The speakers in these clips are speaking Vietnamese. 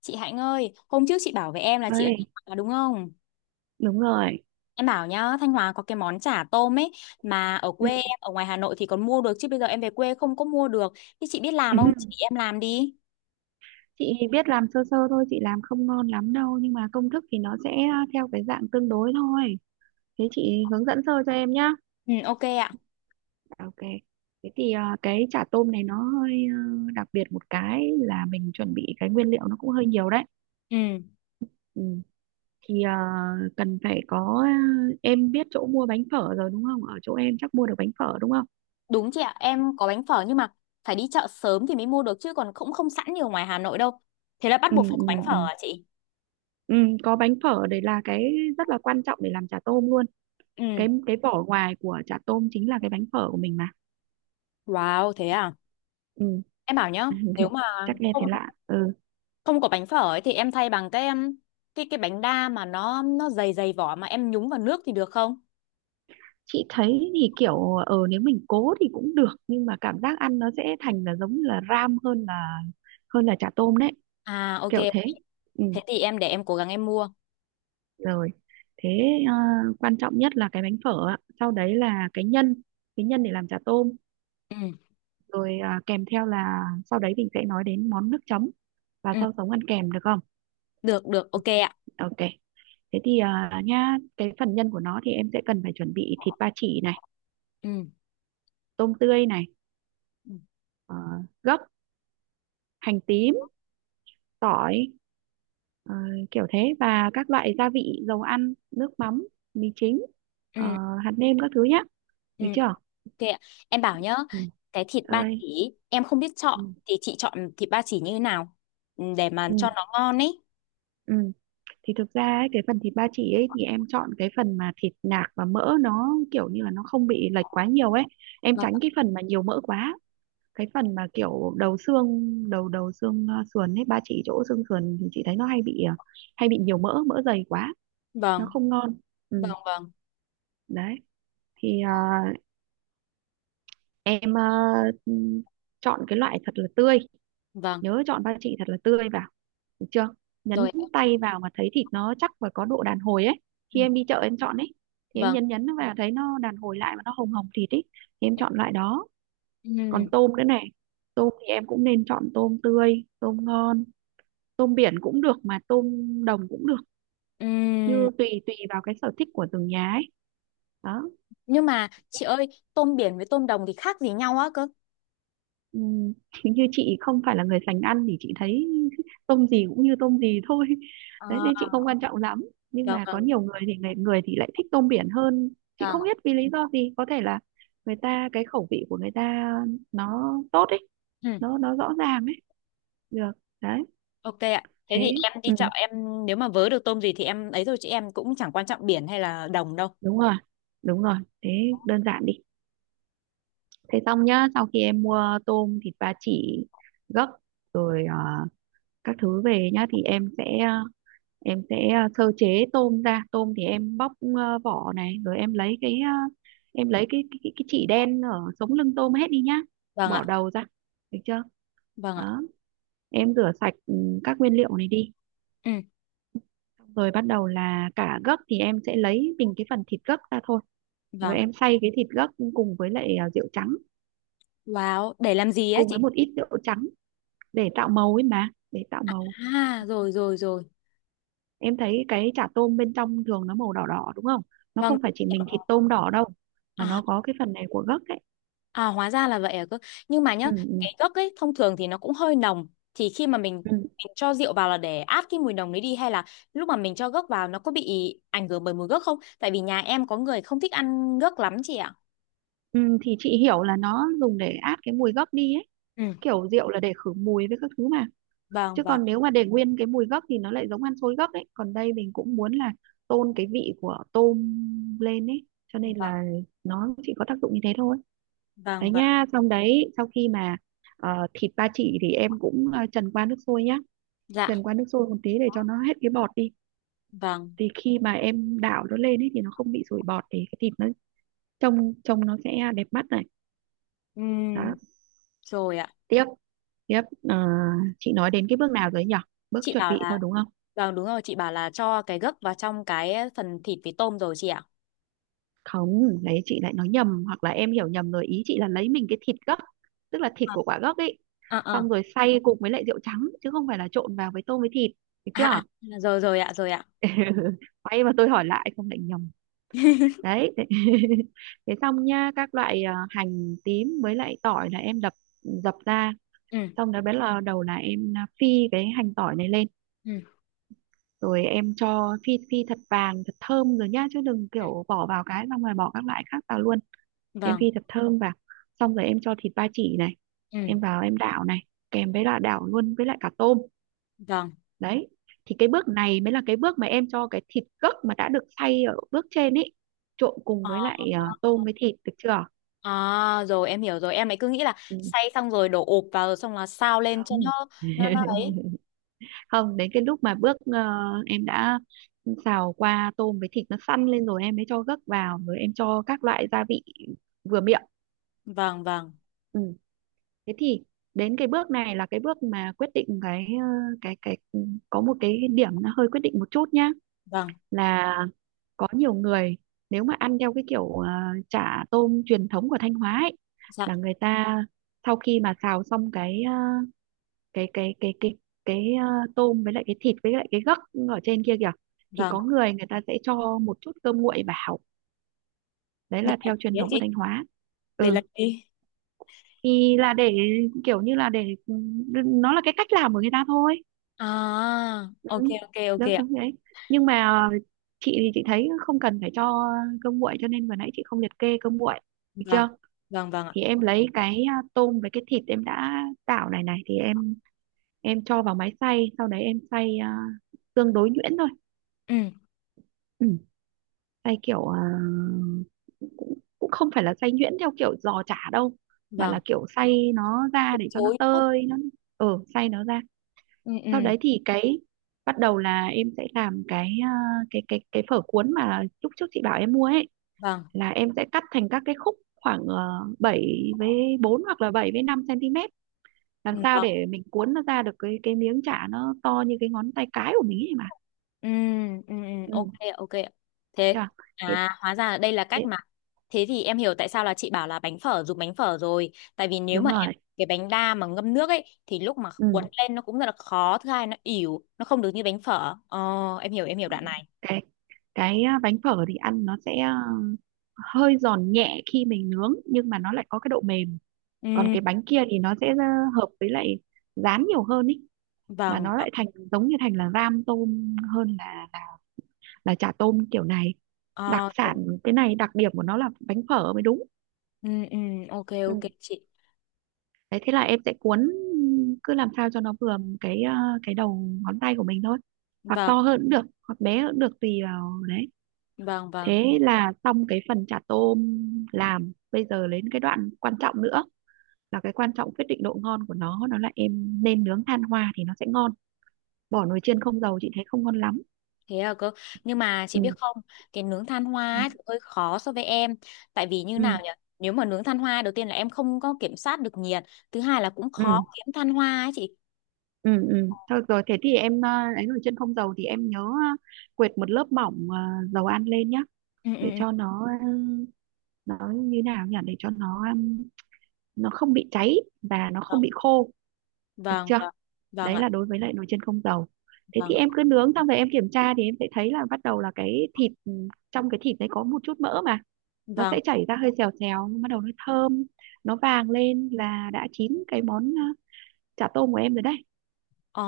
Chị Hạnh ơi, hôm trước chị bảo với em là chị ở Ơi, Thanh Hóa đúng không? đúng rồi. Em bảo nhá, Thanh Hóa có cái món chả tôm ấy mà ở Ừ. quê em, ở ngoài Hà Nội thì còn mua được chứ bây giờ em về quê không có mua được. Thì chị biết làm Ừ. không? Chị em làm đi. Chị biết làm sơ sơ thôi, chị làm không ngon lắm đâu, nhưng mà công thức thì nó sẽ theo cái dạng tương đối thôi. Thế chị hướng dẫn sơ cho em nhá. Ừ, ok ạ. Ok. Thế thì à, cái chả tôm này nó hơi đặc biệt, một cái là mình chuẩn bị cái nguyên liệu nó cũng hơi nhiều đấy. Ừ, Ừ. Thì à, cần phải có, em biết chỗ mua bánh phở rồi đúng không? Ở chỗ em chắc mua được bánh phở đúng không? đúng chị ạ, em có bánh phở nhưng mà phải đi chợ sớm thì mới mua được chứ còn cũng không sẵn như ở ngoài Hà Nội đâu. Thế là bắt Ừ, buộc phải có bánh ừ, phở ừ. à chị? Ừ, có bánh phở đấy là cái rất là quan trọng để làm chả tôm luôn. Ừ, Cái vỏ ngoài của chả tôm chính là cái bánh phở của mình mà, wow, thế à? ừ. Em bảo nhá, nếu mà Chắc nghe không thấy lạ, ừ. không có bánh phở ấy thì em thay bằng cái em cái bánh đa mà nó dày dày vỏ mà em nhúng vào nước thì được không? Chị thấy thì kiểu nếu mình cố thì cũng được, nhưng mà cảm giác ăn nó sẽ thành là giống như là ram hơn là chả tôm đấy, À ok, kiểu thế, ừ. thế thì em để em cố gắng em mua. Rồi, thế ờ, quan trọng nhất là cái bánh phở ạ, sau đấy là cái nhân, cái nhân để làm chả tôm, Ừ rồi à, kèm theo là sau đấy mình sẽ nói đến món nước chấm và ừ, sau sống ăn kèm, được không. được được ok ạ. Ok. Thế thì à, nha, cái phần nhân của nó thì em sẽ cần phải chuẩn bị thịt ba chỉ này, Ừ tôm tươi này, ừ ờ, gấc, hành tím, tỏi, ờ, kiểu thế, và các loại gia vị, dầu ăn, nước mắm, mì chính, ờ, ừ hạt nêm các thứ nhá, ừ, được chưa? ok ạ. Em bảo nhá, Ừ. cái thịt ba Ơi. chỉ em không biết chọn Ừ. thì chị chọn thịt ba chỉ như thế nào? Ừ, để mà cho Ừ. nó ngon ấy. Ừ. Thì thực ra ấy, cái phần thịt ba chỉ ấy thì em chọn cái phần mà thịt nạc và mỡ nó kiểu như là nó không bị lệch quá nhiều ấy. Em Vâng tránh cái phần mà nhiều mỡ quá, cái phần mà kiểu đầu xương, đầu đầu xương sườn ấy, ba chỉ chỗ xương sườn thì chị thấy nó hay bị hay bị nhiều mỡ, mỡ dày quá nó vâng không ngon, vâng ừ, vâng đấy. Thì em ừm, chọn cái loại thật là tươi, vâng nhớ chọn ba chỉ thật là tươi vào, được chưa? rồi. Nhấn tay vào mà thấy thịt nó chắc và có độ đàn hồi ấy, Ừ, khi em đi chợ em chọn ấy, thì em vâng. nhấn nhấn nó vào thấy nó đàn hồi lại mà nó hồng hồng thịt ấy, thì em chọn loại đó. Còn Ừ. tôm nữa này, tôm thì em cũng nên chọn tôm tươi tôm ngon, tôm biển cũng được mà tôm đồng cũng được, Ừ. như tùy tùy vào cái sở thích của từng nhà ấy, đó. Nhưng mà chị ơi, tôm biển với tôm đồng thì khác gì nhau á cơ? Ừm, như chị không phải là người sành ăn thì chị thấy tôm gì cũng như tôm gì thôi, đấy nên chị không quan trọng lắm, nhưng Được mà có rồi, nhiều người thì người người thì lại thích tôm biển hơn, chị vâng. không biết vì lý do gì, có thể là người ta cái khẩu vị của người ta nó tốt ấy, Ừ, nó rõ ràng ấy, được, đấy. ok ạ. Thế Thế, thì em đi ừ, chợ, em nếu mà vớ được tôm gì thì em ấy thôi chứ em cũng chẳng quan trọng biển hay là đồng đâu. đúng rồi, đúng rồi, thế đơn giản đi. Thế xong nhá, sau khi em mua tôm, thịt ba chỉ, gấc, rồi các thứ về nhá, thì em sẽ em sẽ sơ chế tôm ra. Tôm thì em bóc vỏ này, rồi em lấy cái em lấy cái chỉ đen ở sống lưng tôm hết đi nhá. Vâng ạ. Bỏ đầu ra, được chưa? Vâng ạ. Đó, em rửa sạch, ừ, các nguyên liệu này đi. Ừ, Xong rồi bắt đầu là cả gấc thì em sẽ lấy mình cái phần thịt gấc ra thôi. Rồi vâng. em xay cái thịt gấc cùng với lại rượu trắng, Wow, để làm gì á cùng với chị? một ít rượu trắng, để tạo màu ấy mà, để tạo màu. À, rồi rồi rồi. Em thấy cái chả tôm bên trong thường nó màu đỏ đỏ đúng không, nó Vâng. không phải chỉ mình thịt tôm đỏ đâu, mà À, nó có cái phần này của gấc ấy, à hóa ra là vậy à cơ. Nhưng mà nhá, ừ, ừ, cái gấc ấy thông thường thì nó cũng hơi nồng. Thì khi mà mình, ừ. mình cho rượu vào là để át cái mùi nồng đấy đi hay là lúc mà mình cho gấc vào nó có bị ảnh hưởng bởi mùi gấc không? Tại vì nhà em có người không thích ăn gấc lắm chị ạ. Ừ, thì chị hiểu là nó dùng để át cái mùi gấc đi ấy, Ừ, kiểu rượu là để khử mùi với các thứ mà, vâng chứ vâng. còn nếu mà để nguyên cái mùi gấc thì nó lại giống ăn xôi gấc ấy, còn đây mình cũng muốn là tôn cái vị của tôm lên ấy, cho nên Vâng, là nó chỉ có tác dụng như thế thôi, vâng, đấy vâng. nha. Xong đấy, sau khi mà thịt ba chỉ thì em cũng trần qua nước sôi nhá, Dạ, trần qua nước sôi một tí để cho nó hết cái bọt đi, vâng. thì khi mà em đảo nó lên ấy thì nó không bị sủi bọt, thì cái thịt nó trông trông nó sẽ đẹp mắt này, đó. Ừm, rồi ạ. Tiếp tiếp ờ, chị nói đến cái bước nào rồi nhỉ, bước Chị chuẩn bảo bị là, thôi đúng không. vâng đúng rồi, chị bảo là cho cái gấc vào trong cái phần thịt với tôm rồi chị ạ. Không, đấy chị lại nói nhầm hoặc là em hiểu nhầm rồi, ý chị là lấy mình cái thịt gấc, tức là thịt À, của quả gấc ấy, à, à, xong rồi xay cùng với lại rượu trắng chứ không phải là trộn vào với tôm với thịt, được à, à, chưa. rồi rồi ạ, rồi ạ. Quay mà tôi hỏi lại không lại nhầm đấy, thế. Thế xong nha, các loại à, hành tím với lại tỏi là em đập dập ra, Ừ, xong đó bắt là đầu là em à, phi cái hành tỏi này lên, ừ, rồi em cho phi phi thật vàng thật thơm rồi nhá, chứ đừng ừ, kiểu bỏ vào cái xong rồi bỏ các loại khác vào luôn. Em vâng, phi thật thơm vào, xong rồi em cho thịt ba chỉ này, ừ, em vào em đảo này, kèm với là đảo luôn với lại cả tôm, vâng. đấy. Thì cái bước này mới là cái bước mà em cho cái thịt gấc mà đã được xay ở bước trên ấy trộn cùng Ờ, với lại tôm với thịt, được chưa. à, rồi em hiểu rồi. Em ấy cứ nghĩ là Ừm, xay xong rồi đổ ụp vào rồi xong là sao lên cho nó không. nó nó ấy. Không, đến cái lúc mà bước em đã xào qua tôm với thịt nó săn lên rồi em mới cho gấc vào, rồi em cho các loại gia vị vừa miệng, Vâng, vâng, ừ. Thế thì đến cái bước này là cái bước mà quyết định cái cái ừ, có một cái điểm nó hơi quyết định một chút nhá, vâng. là có nhiều người, nếu mà ăn theo cái kiểu chả tôm truyền thống của Thanh Hóa ấy, Dạ, là người ta sau khi mà xào xong cái cái cái cái cái cái tôm với lại cái thịt với lại cái gấc ở trên kia kìa, thì vâng. có người, người ta sẽ cho một chút cơm nguội vào, đấy Để là làm theo truyền gì ấy thống của chị? Thanh Hóa. Để Ừ, làm gì? thì là để kiểu như là để, ừ, nó là cái cách làm của người ta thôi, À, ok ừ. ok ok Đó, đúng ạ. đấy, nhưng mà ờ, chị thì chị thấy không cần phải cho cơm nguội, cho nên vừa nãy chị không liệt kê cơm nguội, được Vâng chưa. vâng vâng ạ. Thì em lấy cái à, tôm với cái thịt em đã tạo này này thì em cho vào máy xay, sau đấy em xay à, tương đối nhuyễn thôi. Ừ. Ừ, xay kiểu à, cũng cũng không phải là xay nhuyễn theo kiểu giò chả đâu, mà Vâng. là kiểu xay nó ra Từ để cho nó chối nữa. tơi nó, ừ xay nó ra. Ừ Sau ừ. đấy thì cái bắt đầu là em sẽ làm cái à, cái phở cuốn mà lúc trước chị bảo em mua ấy, Vâng. là em sẽ cắt thành các cái khúc khoảng 7 với 4 hoặc là 7 với 5 cm, làm Ừ. sao Vâng. để mình cuốn nó ra được cái miếng chả nó to như cái ngón tay cái của mình ấy mà, Ừ ừ ừ, ừ, ok ạ, ok ạ. Thế, chưa? Thế, à, hóa ra là đây là thế, cách mà thế thì em hiểu tại sao là chị bảo là bánh phở, dùng bánh phở rồi. Tại vì nếu đúng mà em rồi, cái bánh đa mà ngâm nước ấy thì lúc mà cuốn ừ. lên nó cũng rất là khó, thứ hai nó ỉu, nó không được như bánh phở ờ em hiểu em hiểu đoạn này. cái cái à, bánh phở thì ăn nó sẽ à, hơi giòn nhẹ khi mình nướng nhưng mà nó lại có cái độ mềm, còn Ừ cái bánh kia thì nó sẽ à, hợp với lại rán nhiều hơn ý, mà vâng nó vâng. lại thành giống như thành là ram tôm hơn là chả tôm kiểu này, đặc Ờ, sản. Cái này đặc điểm của nó là bánh phở mới đúng, ừ ừ. Ok ok ừ. chị. Đấy thế là em sẽ cuốn, cứ làm sao cho nó vừa cái à, cái đầu ngón tay của mình thôi, hoặc Vâng to hơn cũng được hoặc bé hơn cũng được tùy vào đấy. vâng vâng. Thế là xong cái phần chả tôm làm, bây giờ đến cái đoạn quan trọng nữa, là cái quan trọng quyết định độ ngon của nó là em nên nướng than hoa thì nó sẽ ngon, bỏ nồi chiên không dầu chị thấy không ngon lắm, Thế à cơ. Nhưng mà chị ừ, biết không? Cái nướng than hoa đấy. ấy thì hơi khó so với em. Tại vì như Ừ nào nhỉ? Nếu mà nướng than hoa đầu tiên là em không có kiểm soát được nhiệt. Thứ hai là cũng ừ khó kiếm than hoa ấy chị. ừ ừ, thôi rồi thế thì em ấy nồi chiên không dầu thì em nhớ quệt một lớp mỏng dầu ăn lên nhá, Ừ ừ để ừ. cho nó nó như nào nhỉ, để cho nó nó không bị cháy và nó không Vâng bị khô, được vâng chưa. vâng, vâng Đấy ạ. là đối với lại nồi chiên không dầu. Thế thì Vâng em cứ nướng xong rồi em kiểm tra thì em sẽ thấy là bắt đầu là cái thịt, ừ, trong cái thịt đấy có một chút mỡ mà, nó vâng. sẽ chảy ra hơi xèo xèo nhưng bắt đầu nó thơm, nó vàng lên là đã chín cái món chả tôm của em rồi đấy, Ờ,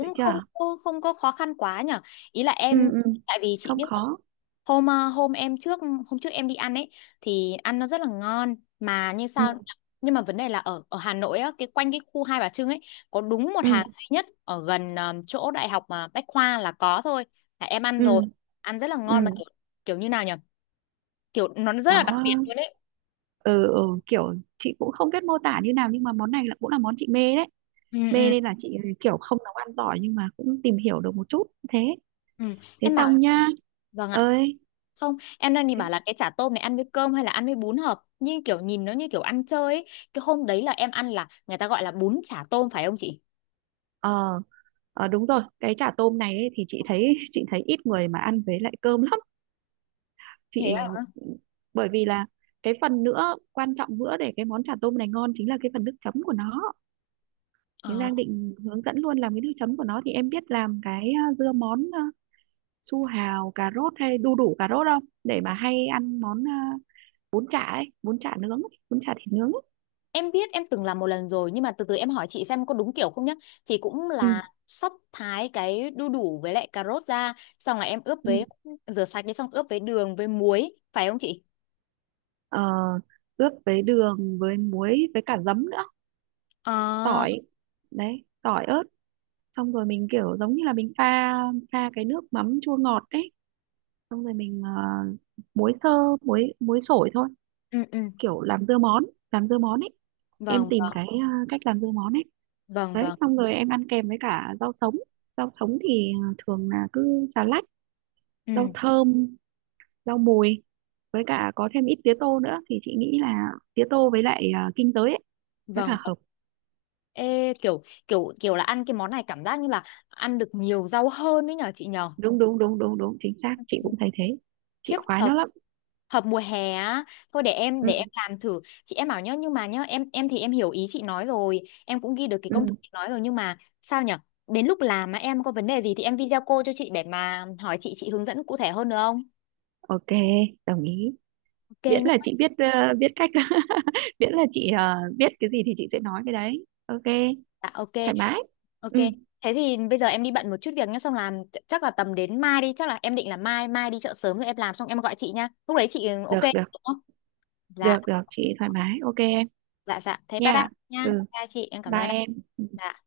được không chưa. có không có khó khăn quá nhở. Ý là Ừ em, ừ, tại vì chị không biết là khó, hôm ờ, hôm em trước hôm trước em đi ăn ấy thì ăn nó rất là ngon mà như ừ sao, nhưng mà vấn đề là ở ở Hà Nội á, cái quanh cái khu Hai Bà Trưng ấy có đúng một ừ hàng duy nhất ở gần chỗ đại học mà Bách Khoa là có thôi. Là em ăn ừ rồi, ăn rất là ngon ừ, mà kiểu kiểu như nào nhở? Kiểu nó rất là đó. đặc biệt luôn đấy. Ừ, ừ, kiểu chị cũng không biết mô tả như nào nhưng mà món này là cũng là món chị mê đấy, Ừ mê ừ nên là chị kiểu không nấu ăn giỏi nhưng mà cũng tìm hiểu được một chút, thế, ừ. thế Em bảo xong nhá. vâng ạ. Ơi, Không, em đang định thế, bảo là cái chả tôm này ăn với cơm hay là ăn với bún hợp. Nhưng kiểu nhìn nó như kiểu ăn chơi ấy. Cái hôm đấy là em ăn là người ta gọi là bún chả tôm phải không chị? ờ. Ờ, đúng rồi, cái chả tôm này ấy, thì chị thấy chị thấy ít người mà ăn với lại cơm lắm Thế chị, à? bởi vì là cái phần nữa quan trọng nữa để cái món chả tôm này ngon chính là cái phần nước chấm của nó. Thì Ờ. đang định hướng dẫn luôn làm cái nước chấm của nó, thì em biết làm cái à, dưa món à, su hào cà rốt hay đu đủ cà rốt không, để mà hay ăn món à, bún chả ấy, bún chả nướng ấy, bún chả thịt nướng ấy. Em biết em từng làm một lần rồi nhưng mà từ từ em hỏi chị xem có đúng kiểu không nhá. Thì cũng Ừ. là sắp thái cái đu đủ với lại cà rốt ra xong là em ướp Ừ. với rửa sạch đi xong ướp với đường với muối phải không chị? Ờ, ướp với đường với muối với cả giấm nữa, À, tỏi, đấy tỏi ớt, xong rồi mình kiểu giống như là mình pha, pha cái nước mắm chua ngọt đấy, xong rồi mình muối sơ, muối muối sổi thôi, ừ ừ. kiểu làm dưa món, làm dưa món ấy, em Vâng tìm vâng cái cách làm dưa món ấy. vâng Đấy vâng. xong rồi em ăn kèm với cả rau sống, rau sống thì thường là cứ xà lách, Ừ rau thơm, rau mùi với cả có thêm ít tía tô nữa thì chị nghĩ là tía tô với lại kinh tế ấy rất là vâng. hợp. Ê, kiểu kiểu kiểu là ăn cái món này cảm giác như là ăn được nhiều rau hơn đấy nhở chị nhở. Đúng đúng đúng đúng đúng, chính xác, chị cũng thấy thế, chị Khiếp khoái hợp, nó lắm, hợp mùa hè á. Thôi để em ừ để em làm thử chị, em bảo nhá, nhưng mà nhá em thì em hiểu ý chị nói rồi, em cũng ghi được cái công ừ. thức chị nói rồi nhưng mà sao nhở, đến lúc làm mà em có vấn đề gì thì em video call cho chị để mà hỏi chị hướng dẫn cụ thể hơn được không? Ok, đồng ý, Ok miễn nhá. là chị biết biết cách, miễn là chị biết cái gì thì chị sẽ nói cái đấy, ok, Dạ ok. thoải mái, Ok. ừ, Thế thì bây giờ em đi bận một chút việc nhá xong làm, chắc là tầm đến mai đi, chắc là em định là mai mai đi chợ sớm rồi em làm xong em gọi chị nhá, lúc đấy chị ừ, ok. được được, Dạ được được chị thoải mái, ok em, dạ dạ, thế bye bye nha, nha, ừ, chào chị em cảm bye ơn ạ. em. Ừ. Dạ.